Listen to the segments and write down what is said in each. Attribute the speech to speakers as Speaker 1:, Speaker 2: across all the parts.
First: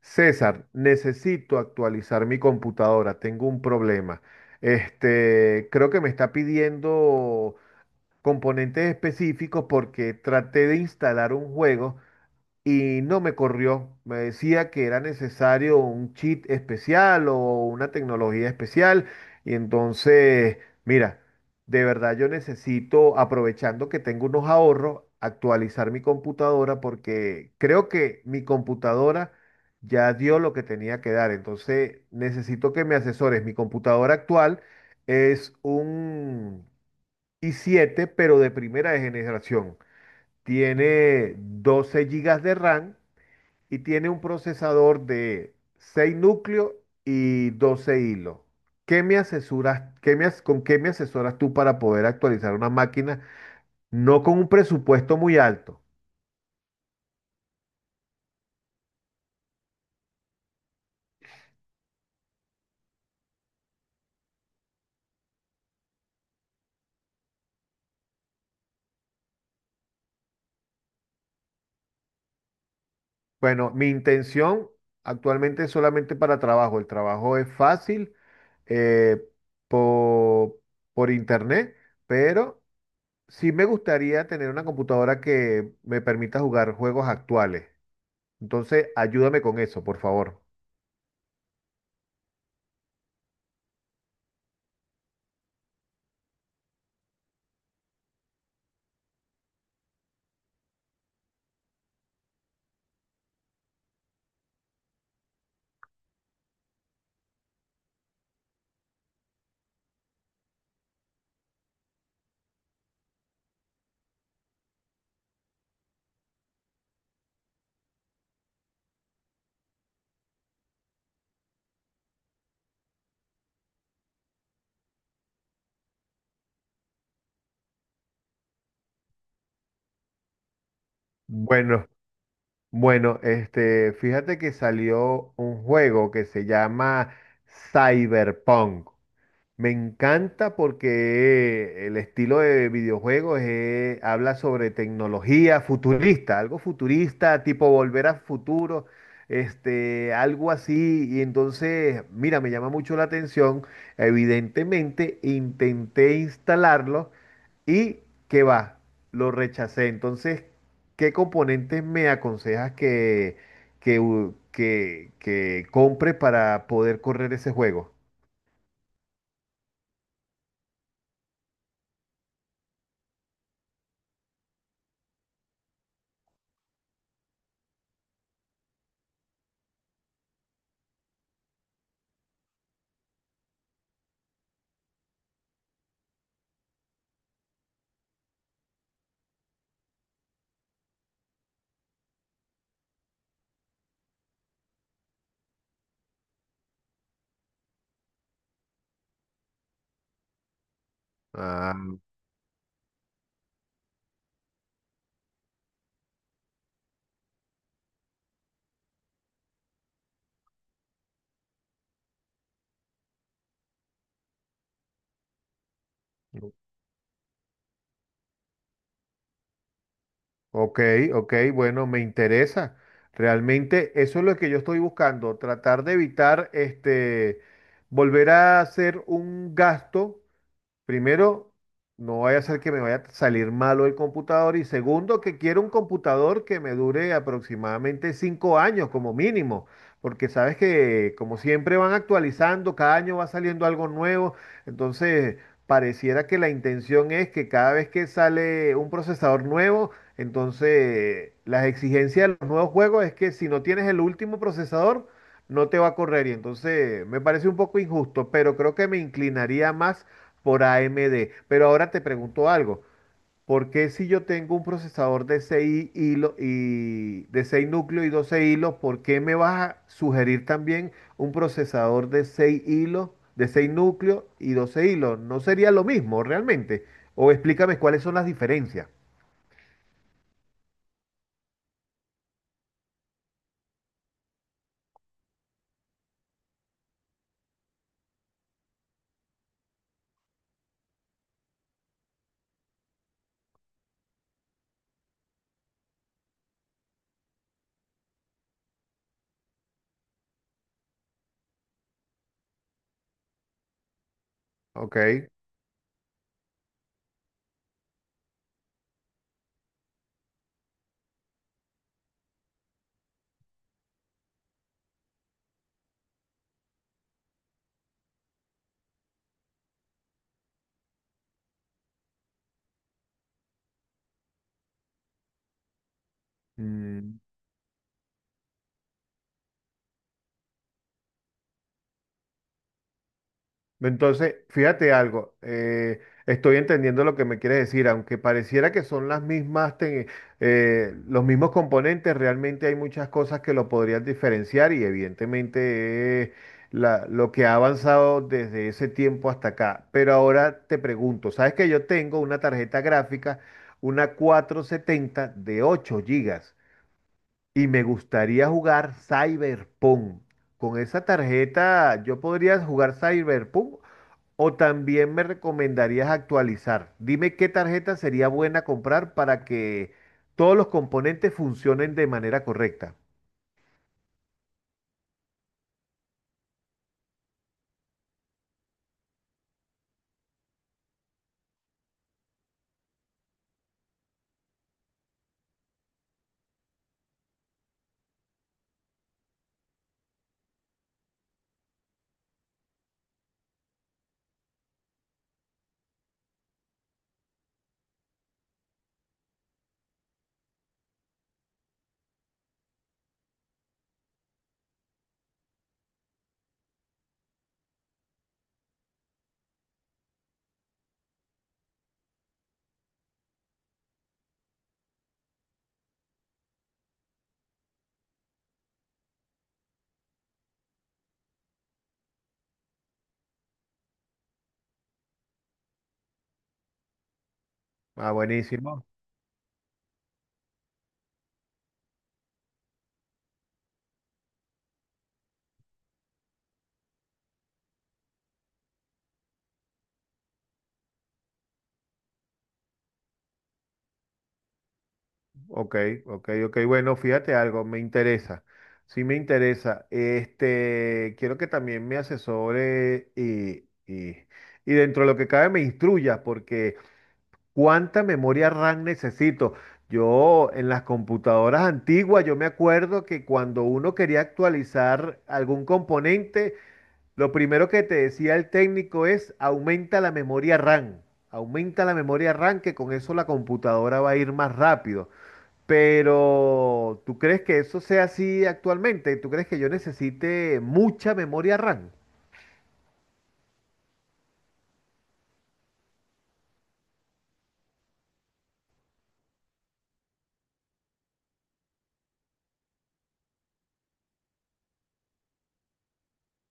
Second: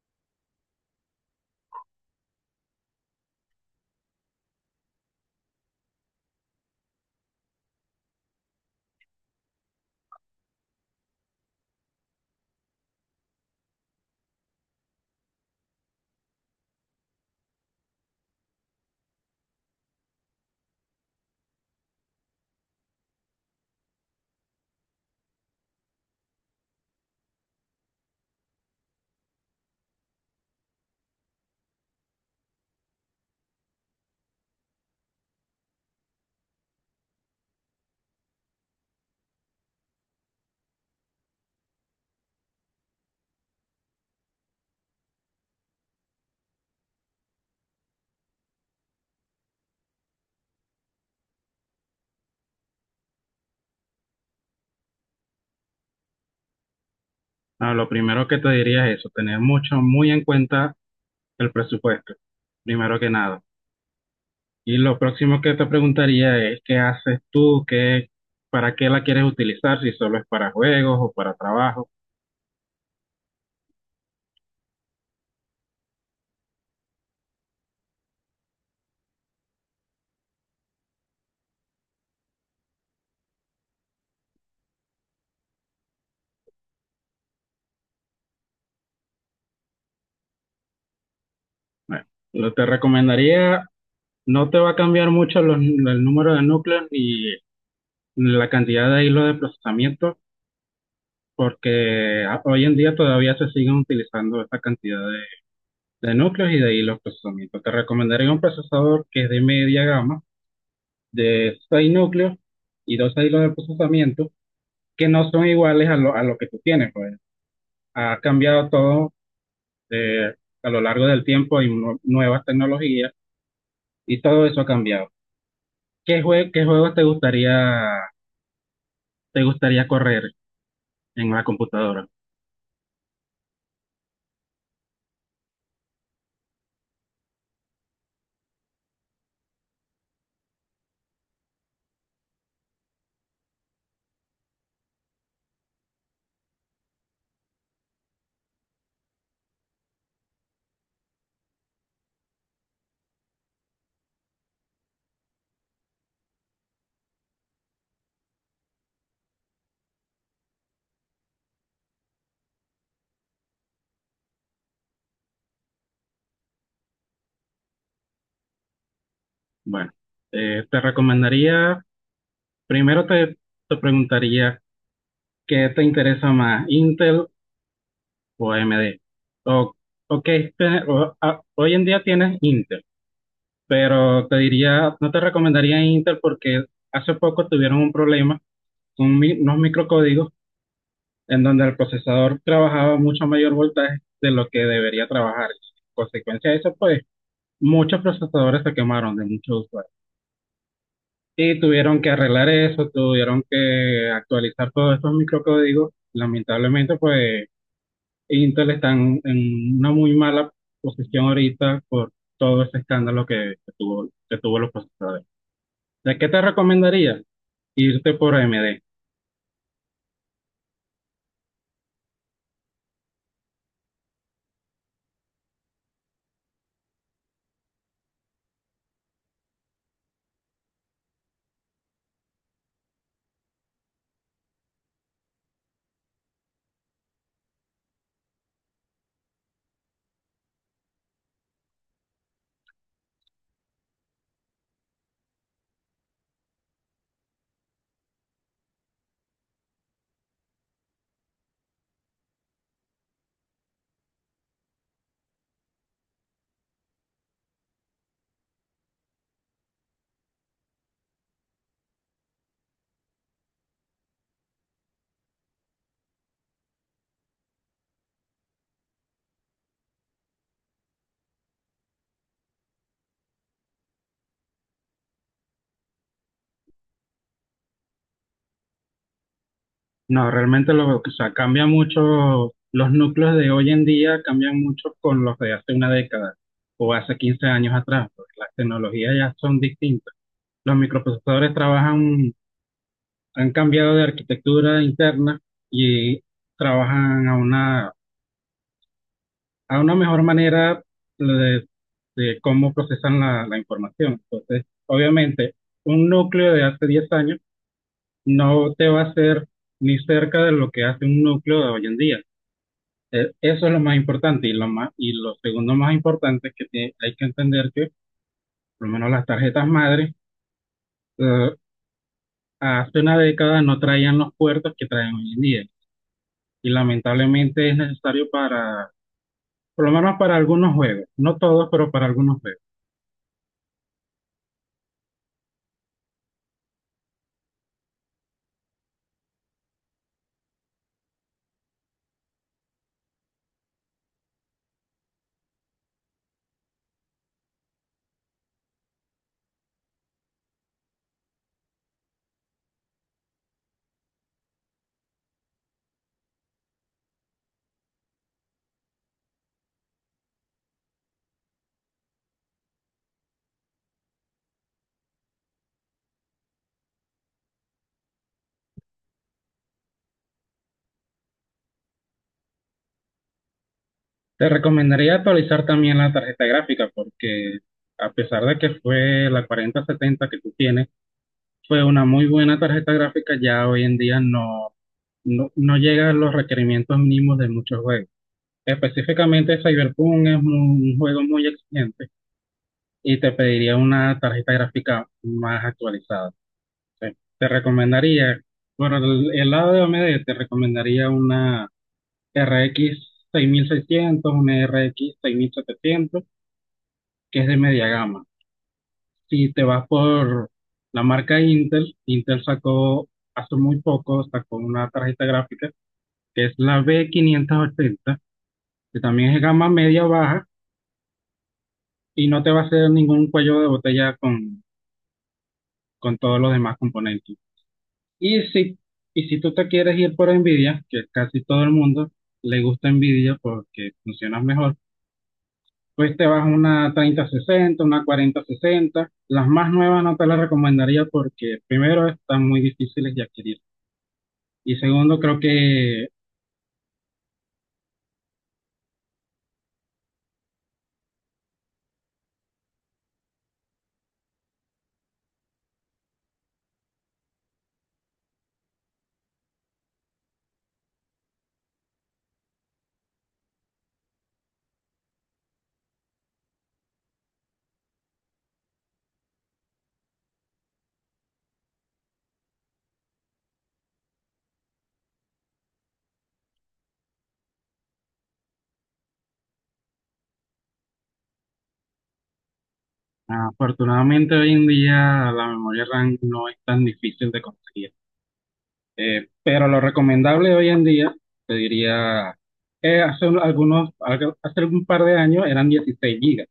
Speaker 1: César, necesito actualizar mi computadora, tengo un problema. Este, creo que me está pidiendo componentes específicos porque traté de instalar un juego y no me corrió. Me decía que era necesario un cheat especial o una tecnología especial. Y entonces, mira, de verdad yo necesito, aprovechando que tengo unos ahorros, actualizar mi computadora porque creo que mi computadora ya dio lo que tenía que dar. Entonces necesito que me asesores. Mi computadora actual es un i7 pero de primera generación. Tiene 12 gigas de RAM y tiene un procesador de 6 núcleos y 12 hilos. ¿Qué me asesoras, con qué me asesoras tú para poder actualizar una máquina no con un presupuesto muy alto?
Speaker 2: No, lo primero que te diría es eso, tener mucho, muy en cuenta el presupuesto, primero que nada. Y lo próximo que te preguntaría es, ¿qué haces tú? ¿Qué, para qué la quieres utilizar? Si solo es para juegos o para trabajo.
Speaker 1: Bueno, mi intención actualmente es solamente para trabajo. El trabajo es fácil eh, po- por, internet, pero sí me gustaría tener una computadora que me permita jugar juegos actuales. Entonces, ayúdame con eso, por favor.
Speaker 2: Bueno, lo te recomendaría, no te va a cambiar mucho el número de núcleos ni la cantidad de hilos de procesamiento, porque hoy en día todavía se siguen utilizando esta cantidad de núcleos y de hilos de procesamiento. Te recomendaría un procesador que es de media gama, de seis núcleos y dos hilos de procesamiento que no son iguales a lo que tú tienes. Pues, ha cambiado todo, eh, a lo largo del tiempo, hay nuevas tecnologías y todo eso ha cambiado. ¿Qué, qué juegos te gustaría correr en la
Speaker 1: Bueno,
Speaker 2: computadora?
Speaker 1: bueno, este, fíjate que salió un juego que se llama Cyberpunk. Me encanta porque el estilo de videojuegos habla sobre tecnología futurista, algo futurista, tipo volver a futuro, este, algo así. Y entonces, mira, me llama mucho la atención. Evidentemente, intenté instalarlo y que va, lo rechacé. Entonces, ¿qué componentes me aconsejas que compre para poder correr ese juego?
Speaker 2: Bueno, te recomendaría, primero te, te preguntaría qué te interesa más, Intel o AMD. O, o qué hoy en día tienes Intel, pero te diría, no te recomendaría Intel porque hace poco tuvieron un problema con unos microcódigos en donde el procesador trabajaba mucho mayor voltaje de lo que debería trabajar. En consecuencia de eso, pues muchos procesadores se quemaron de muchos usuarios. Y
Speaker 1: Ah,
Speaker 2: tuvieron que arreglar eso, tuvieron que actualizar todos estos microcódigos. Lamentablemente, pues Intel está en una muy mala posición ahorita por todo ese escándalo que tuvo los procesadores. ¿De qué te recomendaría? Irte por AMD.
Speaker 1: ok, ok, bueno, me interesa. Realmente eso es lo que yo estoy buscando, tratar de evitar este, volver a hacer un gasto. Primero, no vaya a ser que me vaya a salir malo el computador. Y segundo, que quiero un computador que me dure aproximadamente 5 años como mínimo. Porque sabes que como siempre van actualizando, cada año va saliendo algo nuevo. Entonces, pareciera que la intención es que cada vez que sale un procesador nuevo, entonces las exigencias de los nuevos juegos es que si no tienes el último procesador, no te va a correr. Y entonces me parece un poco injusto, pero creo que me inclinaría más por AMD. Pero ahora te pregunto algo. ¿Por qué si yo tengo un procesador de 6 núcleos y 12 hilos, ¿por qué me vas a sugerir también un procesador de 6 hilos, de 6 núcleos y 12 hilos? ¿No sería lo mismo realmente? O explícame cuáles son las diferencias.
Speaker 2: No, realmente o sea, cambia mucho, los núcleos de hoy en día cambian mucho con los de hace una década o hace 15 años atrás, porque las tecnologías ya son distintas. Los microprocesadores trabajan, han cambiado de arquitectura interna y trabajan a a una mejor manera de, de cómo procesan la información. Entonces,
Speaker 1: Ok.
Speaker 2: obviamente, un núcleo de hace 10 años no te va a hacer ni cerca de lo que hace un núcleo de hoy en día. Eso es lo más importante y lo más, y lo segundo más importante es que hay que entender que por lo menos las tarjetas madre, eh, hace una década no traían los puertos que traen hoy en día, y
Speaker 1: Mm.
Speaker 2: lamentablemente es necesario para, por lo menos para algunos juegos, no todos, pero para algunos juegos.
Speaker 1: Entonces, fíjate algo, estoy entendiendo lo que me quieres decir, aunque pareciera que son las mismas, los mismos componentes, realmente hay muchas cosas que lo podrían diferenciar y evidentemente es lo que ha avanzado desde ese tiempo hasta acá. Pero ahora te pregunto, ¿sabes que yo tengo una tarjeta gráfica, una 4070 de 8 gigas y me gustaría jugar Cyberpunk? Con esa tarjeta yo podría jugar Cyberpunk o también me recomendarías actualizar. Dime qué tarjeta sería buena comprar para que todos los componentes funcionen de manera correcta.
Speaker 2: Te recomendaría actualizar también la tarjeta gráfica porque, a pesar de que fue la 4070 que tú tienes, fue una muy buena tarjeta gráfica, ya hoy en día no no llega a los requerimientos mínimos de muchos juegos. Específicamente Cyberpunk es un juego muy exigente y te pediría una tarjeta gráfica más actualizada. Te recomendaría, por el lado de AMD, te recomendaría una RX 6600, una RX 6700, que es de media gama. Si te vas por la marca Intel, Intel sacó hace muy poco, sacó una tarjeta gráfica que es la B580, que también es gama media baja y no te va a hacer ningún cuello de botella con todos los demás componentes.
Speaker 1: Ah,
Speaker 2: Y si,
Speaker 1: buenísimo.
Speaker 2: y si tú te quieres ir por Nvidia, que casi todo el mundo le gusta Nvidia porque funciona mejor, pues te vas a una 3060, una 4060. Las más nuevas no te las recomendaría porque primero están muy difíciles de adquirir y segundo creo
Speaker 1: Ok,
Speaker 2: que
Speaker 1: ok, ok. Bueno, fíjate algo, me interesa. Sí me interesa. Este, quiero que también me asesore y dentro de lo que cabe me instruya, porque ¿cuánta memoria RAM necesito? Yo en las computadoras antiguas, yo me acuerdo que cuando uno quería actualizar algún componente, lo primero que te decía el técnico es aumenta la memoria RAM, aumenta la memoria RAM que con eso la computadora va a ir más rápido. Pero ¿tú crees que eso sea así actualmente? ¿Tú crees que yo necesite mucha memoria RAM?
Speaker 2: afortunadamente hoy en día la memoria RAM no es tan difícil de conseguir. Pero lo recomendable hoy en día, te diría, hace hace un par de años eran 16 gigas.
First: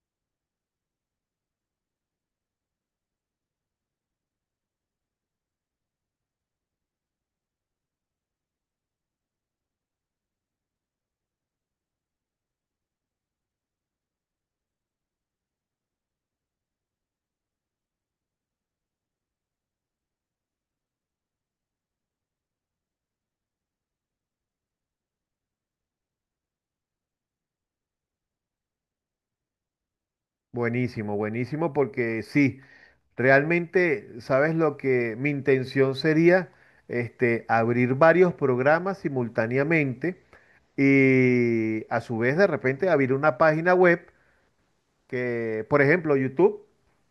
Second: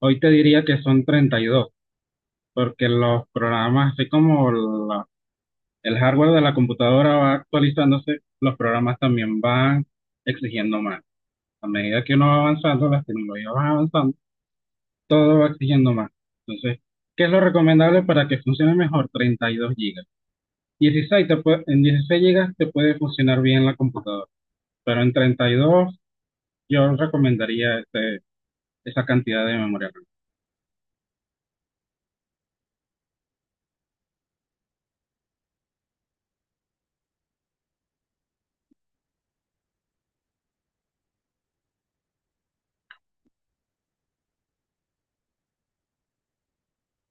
Speaker 2: Hoy te diría que son 32, porque los programas, así como el hardware de la computadora va actualizándose, los programas también van exigiendo más. A medida que uno va avanzando, las tecnologías van avanzando, todo va exigiendo más. Entonces, ¿qué es lo recomendable para que funcione mejor? 32 gigas. En 16 gigas te puede funcionar bien la computadora, pero en 32 yo recomendaría este, esa cantidad de memoria RAM.
Speaker 1: Buenísimo, buenísimo, porque sí, realmente, ¿sabes lo que mi intención sería? Este, abrir varios programas simultáneamente y a su vez de repente abrir una página web que, por ejemplo, YouTube,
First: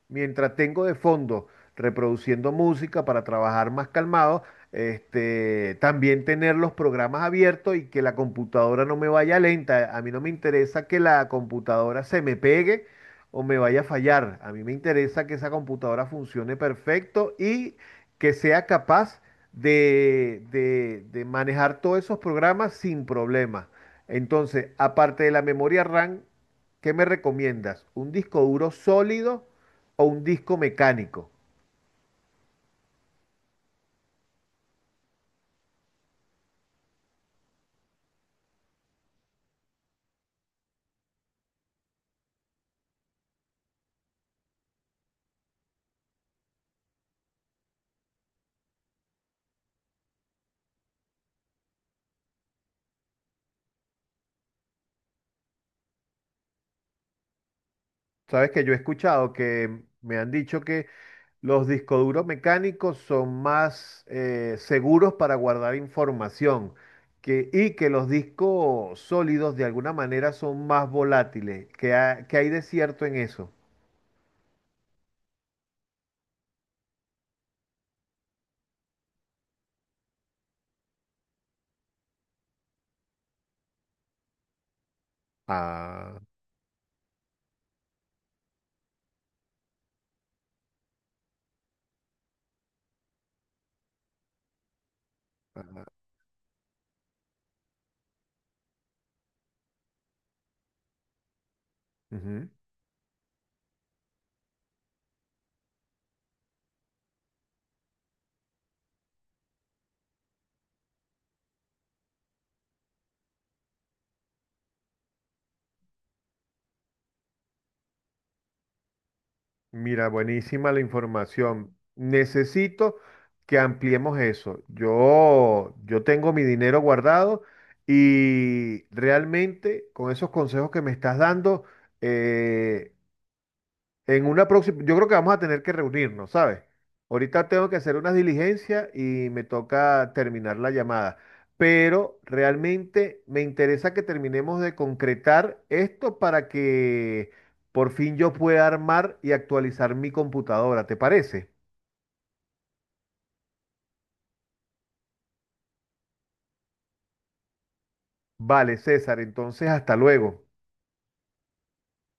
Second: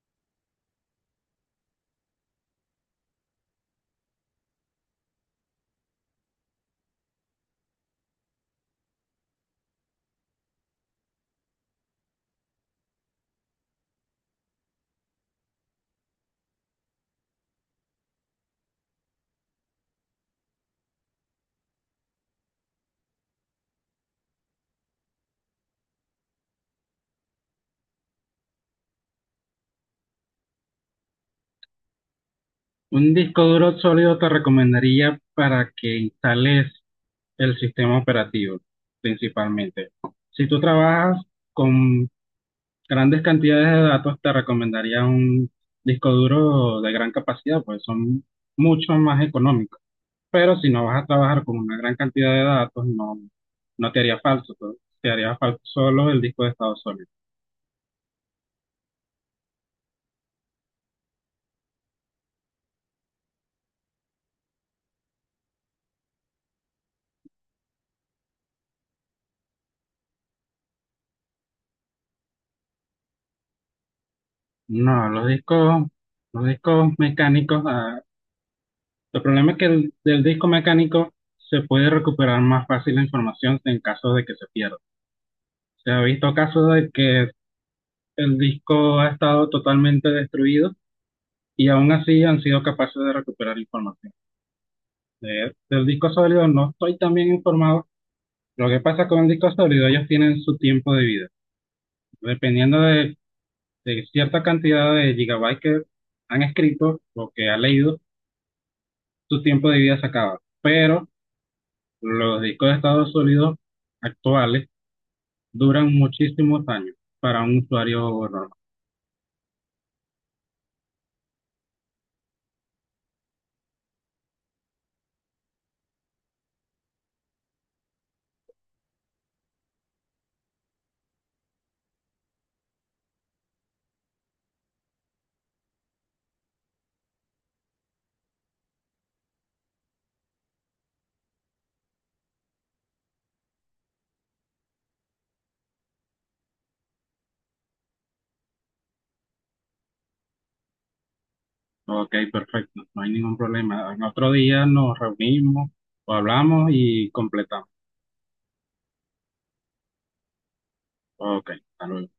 Speaker 1: mientras tengo de fondo reproduciendo música para trabajar más calmado, este, también tener los programas abiertos y que la computadora no me vaya lenta. A mí no me interesa que la computadora se me pegue o me vaya a fallar. A mí me interesa que esa computadora funcione perfecto y que sea capaz de manejar todos esos programas sin problemas. Entonces, aparte de la memoria RAM, ¿qué me recomiendas? ¿Un disco duro sólido o un disco mecánico?
Speaker 2: Un disco duro sólido te recomendaría para que instales el sistema operativo principalmente. Si tú trabajas con grandes cantidades de datos, te recomendaría un disco duro de gran capacidad, pues son mucho más económicos. Pero si no vas a trabajar con una gran cantidad de datos, no te haría falso, pues, te haría falso solo el disco de estado sólido.
Speaker 1: Sabes que yo he escuchado que me han dicho que los discos duros mecánicos son más seguros para guardar información y que los discos sólidos de alguna manera son más volátiles. ¿Qué, qué hay de cierto en eso?
Speaker 2: No, los discos mecánicos, ah, el problema es que del disco mecánico se puede recuperar más fácil la información en caso de que se pierda. Se ha
Speaker 1: Ah,
Speaker 2: visto casos de que el disco ha estado totalmente destruido y aún así han sido capaces de recuperar información. De-
Speaker 1: ah,
Speaker 2: del disco sólido no estoy tan bien informado. Lo que pasa con el disco sólido, ellos tienen su tiempo de vida.
Speaker 1: ujú.
Speaker 2: Dependiendo de cierta cantidad de gigabytes que han escrito o que ha leído, su tiempo de vida se acaba. Pero los discos de estado sólido actuales duran muchísimos años para un usuario normal.
Speaker 1: Mira, buenísima la información. Necesito que ampliemos eso. Yo tengo mi dinero guardado y realmente con esos consejos que me estás dando, eh, en una próxima, yo creo que vamos a tener que reunirnos, ¿sabes? Ahorita tengo que hacer unas diligencias y me toca terminar la llamada. Pero realmente me interesa que terminemos de concretar esto para que por fin yo pueda armar y actualizar mi computadora, ¿te parece?
Speaker 2: Ok, perfecto, no hay ningún problema. En otro día nos reunimos o hablamos y completamos.
Speaker 1: Vale, César, entonces hasta luego.
Speaker 2: Ok, hasta luego.